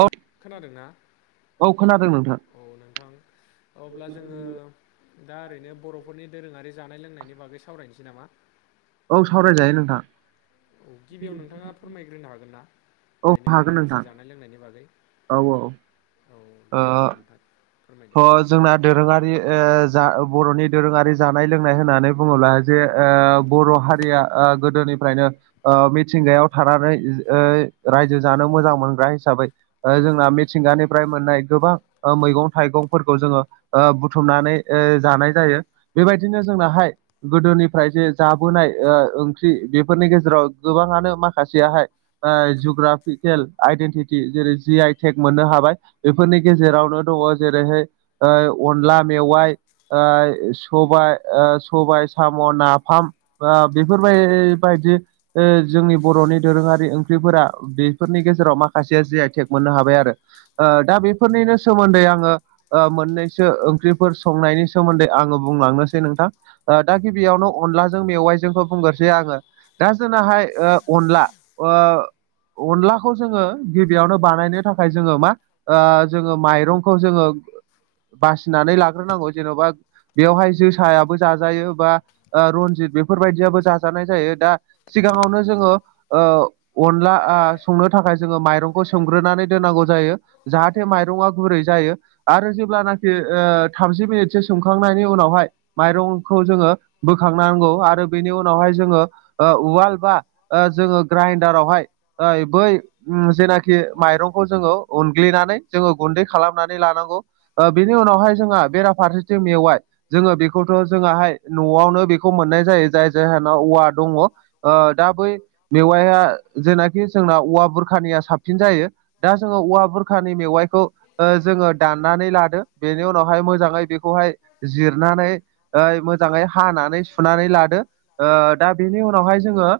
औ खोनादों ना औ नोंथां औ नोंथां अब्ला जोङो दा ओरैनो बर'फोरनि दोरोङारि जानाय लोंनायनि बागै सावरायनोसै नामा औ सावरायजायो नोंथां औ गिबियाव नोंथाङा फोरमायग्रोनो हागोन ना औ ओरैनो हागोन नोंथां माखासे जानाय लोंनायनि बागै औ औ औ दे अब्ला नोंथां फोरमायदो अ जोंना दोरोङारि जा बर'नि दोरोङारि जानाय लोंनाय होननानै बुङोब्ला जे बर' हारिया ओ गोदोनिफ्रायनो ओ मिथिंगायाव थानानै रायजो जानो मोजां मोनग्रा हिसाबै जोंना मिथिंगानिफ्राय मोननाय गोबां मैगं थाइगंफोरखौ जोङो ओ बुथुमनानै ओ जानाय जायो बेबायदिनो जोंनाहाय गोदोनिफ्राय जे जाबोनाय ओ ओंख्रि बेफोरनि गेजेराव गोबाङानो माखासेयाहाय [unintelligible] जग्राफिकेल आइडेन्टिटि जेरै जि आइ टेक मोननो हाबाय बेफोरनि गेजेरावनो दङ जेरैहाय ओ अनला मेवाइ ओ सबाय ओ सबाइ साम' नाफाम बा बेफोरबाय बायदि जोंनि बर'नि दोरोङारि ओंख्रिफोरा बेफोरनि गेजेराव माखासेया जि आइ टेक मोननो हाबाय आरो ओ दा बेफोरनिनो सोमोन्दै आङो मोननैसो ओंख्रिफोर संनायनि सोमोन्दै आङो बुंलांनोसै नोंथां दा गिबियावनो अनलाजों मेवाइजोंखौ बुंग्रोसै आङो दा जोंनाहाय अनला ओ अनलाखौ जोङो गिबियावनो बानायनो थाखाय जोङो मा जोङो माइरंखौ जोङो बासिनानै लाग्रोनांगौ जेन'बा बेवहाय जोसायाबो जाजायो बा रनजित बेफोरबायदियाबो जाजानाय जायो दा सिगाङावनो जोङो अनला संनो थाखाय जोङो माइरंखौ सोमग्रोनानै दोननांगौ जायो जाहाथे माइरं आ गुरै जायो आरो जेब्लानाखि थामजि मिनिटसो सोमखांनायनि उनावहाय माइरंखौ जोङो बोखांनांगौ आरो बेनि उनावहाय जोङो उवाल बा जोङो ग्राइडारावहाय बै जेनाखि माइरंखौ जोङो उनग्लिनानै जोङो गुन्दै खालामनानै लानांगौ बेनि उनावहाय जोंहा बेराफारसेथिं मेवाय जोङो बेखौथ' जोंहाय न'आवनो बेखौ मोननाय जायो जाय जायाहानाव औवा दङ दा बै मेवाया जेनाखि जोंना औवा बुरखानिया साबसिन जायो दा जोङो औवा बुरखानि मेवाइखौ जोङो दाननानै लादो बेनि उनावहाय मोजाङै बेखौहाय जिरनानै मोजाङै हानानै सुनानै लादो दा बेनि उनावहाय जोङो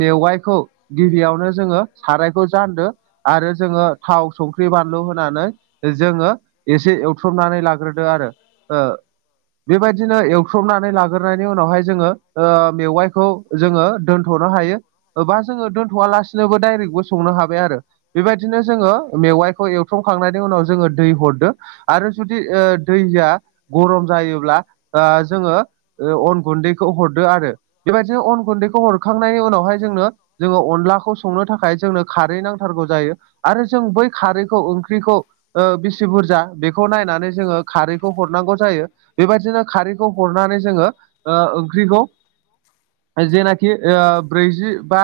मेवाइखौ गिबियावनो जोङो सारायखौ जान्दो आरो जोङो थाव संख्रि बानलु होनानै जोङो एसे एवथ्रबनानै लाग्रोदो आरो बेबायदिनो एवस्रबनानै लाग्रोनायनि उनावहाय जोङो ओ मेवाइखौ जोङो दोन्थ'नो हायोबा जोङो दोन्थ'वा लासिनोबो दडायरेक्टबो संनो हाबाय आरो बेबायदिनो जोङो मेवाइखौ एवथ्रमखांनायनि उनाव जोङो दै हरदों आरो जुदि दैया गरम जायोब्ला जोङो अन गुन्दैखौ हरदो आरो बेबायदिनो अन गुन्दैखौ हरखांनायनि उनावहाय जोंनो जोङो अनलाखौ संनो थाखाय जोंनो खारै नांथारगौ जायो आरो जों बै खारैखौ ओंख्रिखौ बिसि बुरजा बेखौ नायनानै जोङो खारैखौ हरनांगौ जायो बेबायदिनो खारैखौ हरनानै जोङो ओंख्रिखौ जेनाखि खि ब्रैजि बा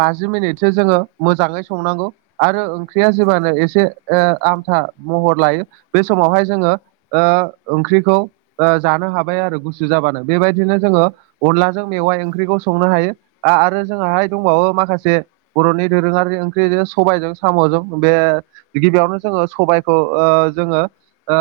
बाजि मिनिटसो जोङो मोजाङै संनांगौ आरो ओंख्रिया जेबानो एसे ओ आमथा महर लायो बे समावहाय ओ जोङो ओंख्रिखौ ओ जानो हाबाय आरो गुसु जाबानो बेबायदिनो जोङो अनलाजों मेवाइ ओंख्रिखौ संनो हायो आरो जोंहाहाय दंबावो माखासे बर'नि दोरोङारि ओंख्रिजों सबायजों साम'जों बे गिबियावनो जोङो सबायखौ जोङो ओ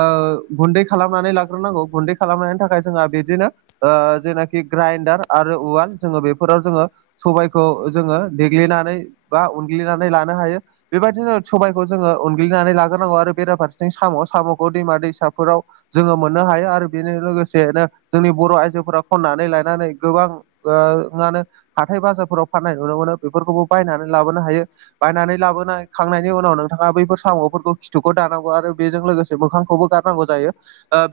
गुन्दै खालामनानै लाग्रोनांगौ गुन्दै खालामनायनि थाखाय जोंहा बिदिनो ओ जेनाखि ग्राइडार आरो उवाल जोङो बेफोराव जोङो सबायखौ जोङो देग्लिनानै बा उनग्लिनानै लानो हायो बेबायदिनो सबबायखौ जोङो उनग्लिनानै लाग्रोनांगौ आरो बेराफारसेथिं साम' साम'खौ दैमा दैसाफोराव जोङो मोननो हायो आरो बेजों लोगोसेनो जोंनि बर' आइजोफोरा खन्नानै लानानै गोबां ओ मानो हाथाय बाजारफोराव फाननाय नुनो मोनो बेफोरखौबो बायनानै लाबोनो हायो बायनानै लाबोनायखांनायनि उनाव नोंथाङा बैफोर साम'फोरखौ खिथुखौ दानांगौ आरो बेजों लोगोसे मोखांखौबो गारनांगौ जायो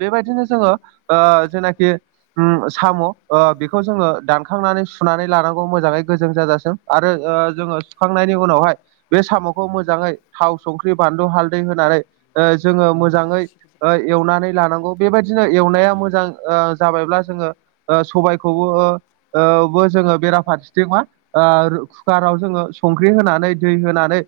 बेबायदिनो जोङो ओ जेनाखि ओम साम' ओ बेखौ जोङो दानखांनानै सुनानै लानांगौ मोजाङै गोजों जाजासिम आरो ओ जोङो सुखांनायनि उनावहाय बे साम'खौ मोजाङै थाव सं बानलु हालदै होनानै ओ जोङो मोजाङै ओ एवनानै लानांगौ बेबायदिनो एवनाया मोजां ओ जाबायब्ला ओ जोङो सबायखौबो ओ बो जोङो बेराफारसेथिं मा ओ कुकाराव जोङो संख्रि होनानै दै होनानै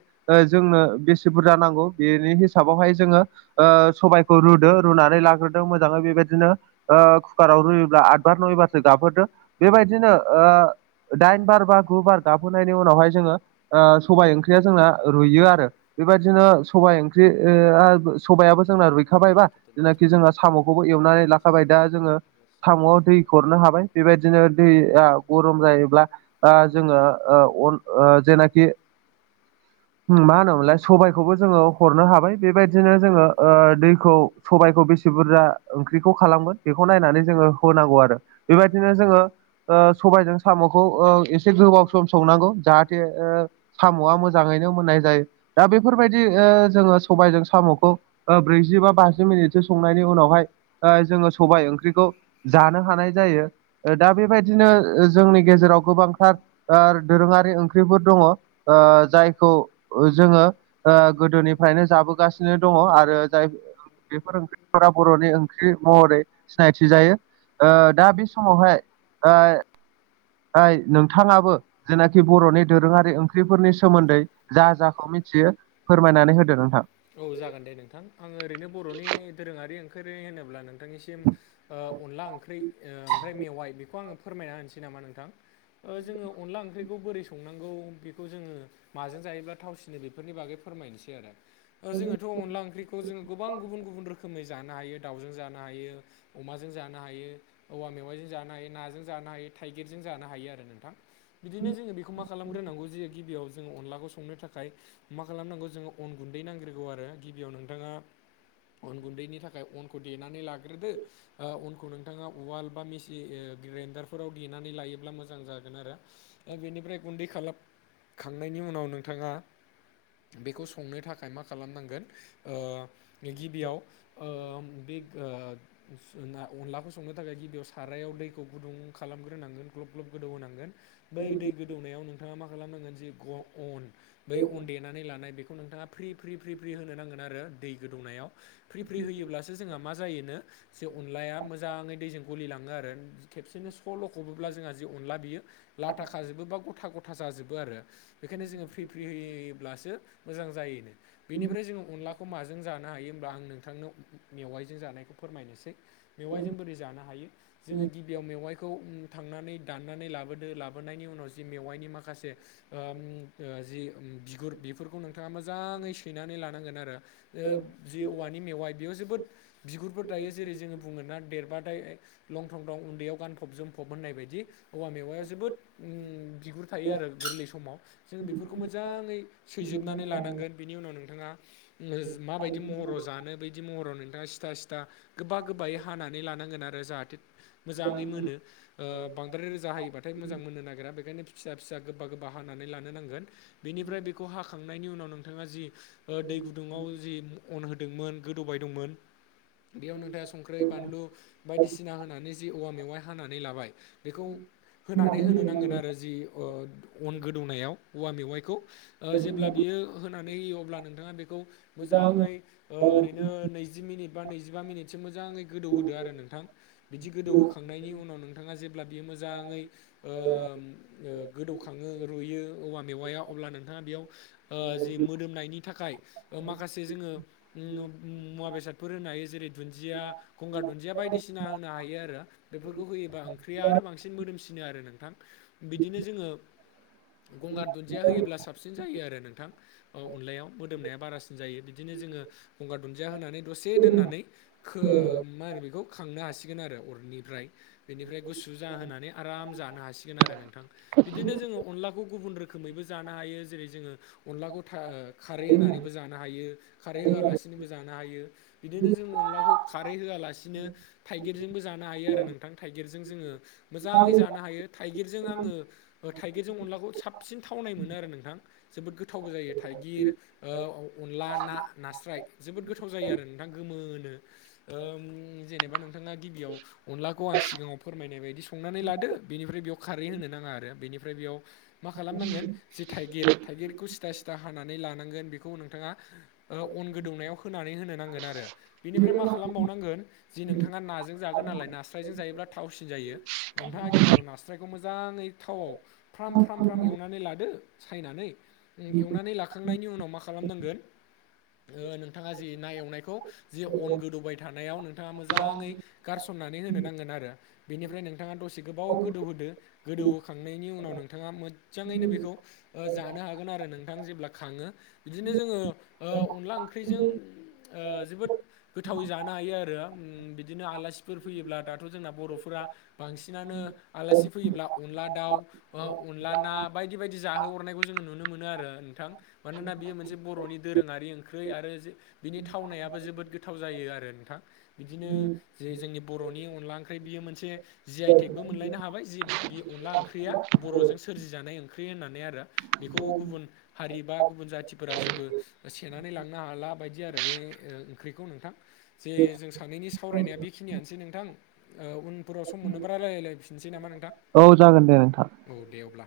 जोंनो बेसे बुरजा बेनि हिसाबावहाय जोङो ओ सबाइखौ रुदो रुनानै लाग्रो दो मोजाङै बेबायदिनो ओ कुकाराव रुयोब्ला आत बार नय बारसो गाबहोदो बेबायदिनो ओ दाइन बार बा गु बार गाबहोनायनि उनावहाय ओ जोङो सबबाय ओंख्रिया जोंना रुइयो आरो बेबायदिनो सबाय ओंख्रि सबायाबो जोंना रुइखाबायबा जेनाखि जोंङो साम'खौबो एवनानै लाख थाबाय दा जोङो साम'आव दै हरनो हाबाय बेबायदिनो दैआ गरम जायोब्ला ओ जोङो ओ अन जेनाखि मा होनोमोनलाय सबायखौबो जोङो हरनो हाबाय बेबायदिनो जोङो दैखौ सबायखौ बेसे बुरजा ओंख्रिखौ खालामगोन बेखौ नायनानै जोङो होनांगौ आरो बेबायदिनो जोङो सबायजों साम'खौ एसे गोबाव सम संनांगौ जाहाथे ओ साम'आ मोजाङै जायो दा बेफोरबायदि ओ जोङो सबायजों साम'खौ ब्रैजि बा बाजि मिनिटसो संनायनि उनावहाय ओ जोङो सबाय ओंख्रिखौ जानो हानाय जायो दा बेबायदिनो जोंनि गेजेराव गोबांथार ओ दोरोङारि ओंख्रिफोर दङ ओ जायखौ जोङो ओ गोदोनिफ्रायनो जाबोगासिनो दङ आरो जाय बेफोर ओंख्रिफोरा बर'नि ओं ख्रि महरै सिनायथि जायो ओ दा बे समावहाय ओ नोंथाङाबो जेनाखि बर'नि दोरोङारि ओंख्रिफोरनि सोमोन्दै जा जाखौ मिथि एसे फोरमायनानै होदो नोंथां औ जागोन दे नोंथां आङो ओरैनो बर'नि दोरोङारि ओंख्रिहोनोब्ला नों नोंथांनिसिम अनला ओंख्रि ओमफ्राय मेवाइ बेखौ आङो फोरमायना होनसै नामा नोंथां ओ जोङो अनला ओंख्रिखौ बोरै सं संनांगौ बेखौ जोङो माजों जायोब्ला थावसिनो बेफोरनि बागै फोरमायनोसै आरो जोङो थ' अनला ओंख्रिखौ जोङ गोबां गुबुन गुबुन रोखोमै जानो हायो दाउजों जानो हायो अमाजों जानो हायो औवा मेवाइजों जानो हायो नाजों जानो हायो थाइगिरजों जानो हायो आरो नोंथां बिदिनो जोङो बेखौ मा खालामग्रोनांगौ जे गिबियाव जोङो अनलाखौ संनो थाखाय मा खालामनांगौ जोङो अन गुन्दै नांग्रोगोन आरो गिबियाव नोंथाङा अन गुन्दैनि थाखाय अनखौ देनानै लाग्रोदो ओ अनखौ नों नोंथाङा उवाल बा मेसि ओ ग्राइनडारफोराव देनानै लायोब्ला मोजां जागोन आरो। दा बेनिफ्राय गुन्दै खालामखांनायनि उनाव नोंथाङा बेखौ संनो थाखाय मा खालामनांगोन ओ बे गिबियाव ओ बे ओ सुना अनलाखौ सु बेयाव सारायाव दैखौ गुदुं खालामग्रोनांगोन ग्लब ग्लब गोदौ होनांगोन बै दै गो गोदौनायाव नोंथाङा मा खालामनांगोन जि ग अन बै अन देनानै लानाय बे खौ नोंथाङा फ्रि फ्रि फ्रि फ्रि होनो नांगोन आरो दै गोदौनायाव। फ्रि फ्रि होयोब्लासो जोंहा मा जायोनो जे अनलाया मोज मोजाङै दैजों गलिलाङो आरो खेबसेनो स'ल'खबोब्ला जोंहा जि अनला बियो लाथा खाजोबो बा गथा गथा जाजोबो आरो। बेखायनो जोङो फ्रि फ्रि होयोब्लासो मोजां जायोनो। बेनिफ्राय जोङो अनलाखौ माजों जानो हायो होनबा आं नोंथांनो मेवाइजों जानायखौ फोरमायनोसै। मेवाइजों बोरै जानो हायो जोङो गिबियाव मेवाइखौ उम थांनानै दाननानै लाबोदो लाबोनायनि उनाव जि मेवाइनि माखासे ओम ओ जि उम बिगुर बेफोरखौ नोंथाङा मोजाङै सैनानै लानांगोन आरो। ओ जि औवानि मेवाइ बेयाव जोबोद बिगुरफोर दायो जेरै जोंङो बुङोना देरबाथाय लं थं थं उन्दैयाव गानफब जोमफब होननाय बायदि। औवा मेवाया जोबोद उम बिगुर थायो आरो गोरलै समाव जों बेफोरखौ मोजाङै सैजोबनानै लानांगोन बिनि उनाव नों थांङा ओ माबायदि महराव जानो बिदि महराव नोंथाङा सिथा सिथा गोबा गोबायै हानानै लानांगोन आरो जाहाथे मोजाङै मोनो ओ बांद्राय रोजा हायोबाथाय मोजां मोननो नागिरा बेखायनो फिसा फिसा गोबा गोबा हानानै लानो नांगोन। बेनिफ्राय बेखौ हाखांनायनि उनाव नोंथाङा जि ओ दै गुदुङाव जि अन होदोंमोन गोदौबायदोंंमोन बेयाव नोंथां संख्रि बानलु बायदिसिना होनानै जि औवा मेवाइ हानानै लाबाय बेखौ होनानै होनो नांगोन आरो जि ओ अन गोदौनायाव औवा मेवाइखौ ओ जेब्ला बियो होनानै होयो अब्ला नोंथाङा बेखौ मोजाङै ओ ओरैनो नैजि मिनिट बा नैजिबा मिनिट एसे मोजाङै गोदौ होदो आरो नोंथां बिदि गोदौ होखांनायनि उनाव नोंथाङा जे ब्ला बियो मोजाङै ओम ओ गोदौखाङो रुयो औवा मेवाया अब्ला नोंथाङा बेयाव ओ जि मोदोमनायनि थाखाय ओ माखासे जोंङो मु मुवा बेसाद फोर होनो हायो जेरै दुन्दिया गंगार दुन्दिया बायदिसिना होनो हायो आरो बेफोरखौ होयोबा ओंख्रिया आरो बांसिन मोदोमसिन नो आरो नोंथां बिदिनो जोंङो गंगार दुन्दिया होयोब्ला साबसिन जायो आरो नोंथां। ओ अनलायाव मोदोमनाया बारासिन जायो बिदिनो जोंङो गंगार दुन्दिया होनानै दसे दोननानै खो मा होनो बेखौ खांनो हासिगोन आरो अरनिफ्राय बेनिफ्राय गुसु जाहोनानै आराम जानो हासिगोन आरो नोंथां। बिदिनो जोंङो अनलाखौ गुबुन रोखोमैबो जानो हायो जेरै जोंङो अनलाखौ था खारै होननानैबो जानो नो हायो खारै होआलासिनोबो जानो हायो बिदिनो जों अनला खौ खारै होआलासिनो थाइगिरजोंबो जानो हायो आरो नोंथां थाइगिरजों जोंङो मोजाङै जानो हायो थाइगिरजों आङो थाइगिरजों अनलाखौ साबसिन थावनाय मोनो आरो नोंथां। जोबोद गोथावबो जायो थाइगिर ओ अनला ना नास्राय जोबोद गोथाव जायो आरो नोंथां गोमोनो। ओ उम जेनेबा नोंथाङा गिबियाव अनलाखौ आं सिगाङाव फोरमायनाय बायदि संनानै लादो बेनिफ्राय बेयाव खारै होनो नाङा आरो बेनिफ्राय बेयाव मा खालामनांगोन जे थाइगिर थाइगिरखौ सिदा सिदा हानानै लानांगोन बेखौ नोंथाङा अन गोदौनायाव होनानै होनो नांगोन आरो बेनिफ्राय मा खालामबावनां गोन जि नोंथाङा नाजों जागोन नालाय नास्रायजों जायोब्ला थावसिन जायो। नोंथाङा गिबियाव नास्रायखौ मोजाङै थावआव फ्राम फ्राम फ्राम एवनानै लादो सायनानै एवनानै लाखांनायनि उनाव मा खालामनांगोन ओ नोंथाङा जि ना एवनायखौ जि अन गोदौबाय थानायाव नोंथाङा मोजाङै गारसननानै होनो नांगोन आरो। बेनिफ्राय नोंथाङा दसे गोबाव गोदौहोदो गोदौ होखांनायनि उनाव नोंथाङा मोजाङैनो बेखौ ओ जानो हागोन आरो नोंथां जेब्ला खाङो। बिदिनो जोंङो ओ अनला ओंख्रिजों ओ जोबोद गोथावै जानो हायो आरो उम बिदिनो आलासिफोर फैयोब्ला दाथ' जोंना बर'फोरा बांसिनानो आलासि फैयोब्ला अनला दाउ बा अनला ना बायदि बायदि जाहोहरनायखौ जोंङो नुनो मोनो आरो नोंथां। मानोना बियो मोनसे बर'नि दोरोङारि ओंख्रै आरो जो बिनि थावनायाबो जोबोद गो थाव जायो आरो नोंथां बिदिनो जे जोंनि बर'नि अनला ओंख्रि बियो मोनसे जि आइटेकबो मोनलायनो हाबाय जि बे अनला ओंख्रिया बर'जों सोरजि जानाय ओंख्रि होननानै आरो। बेखौ गुबुन हारि बा गुबुन जाथिफोरा जेबो सेनानै लांनो हाला बायदि आरो बे ओंख्रिखौ नोंथां जे जों सानैनि सावरायनाया बेखिनियानोसै नोंथां ओ उन फोराव सम मोननोबा रायरायलायफिननोसै नामा नोंथां औ जागोन दे नोंथां औ दे अब्ला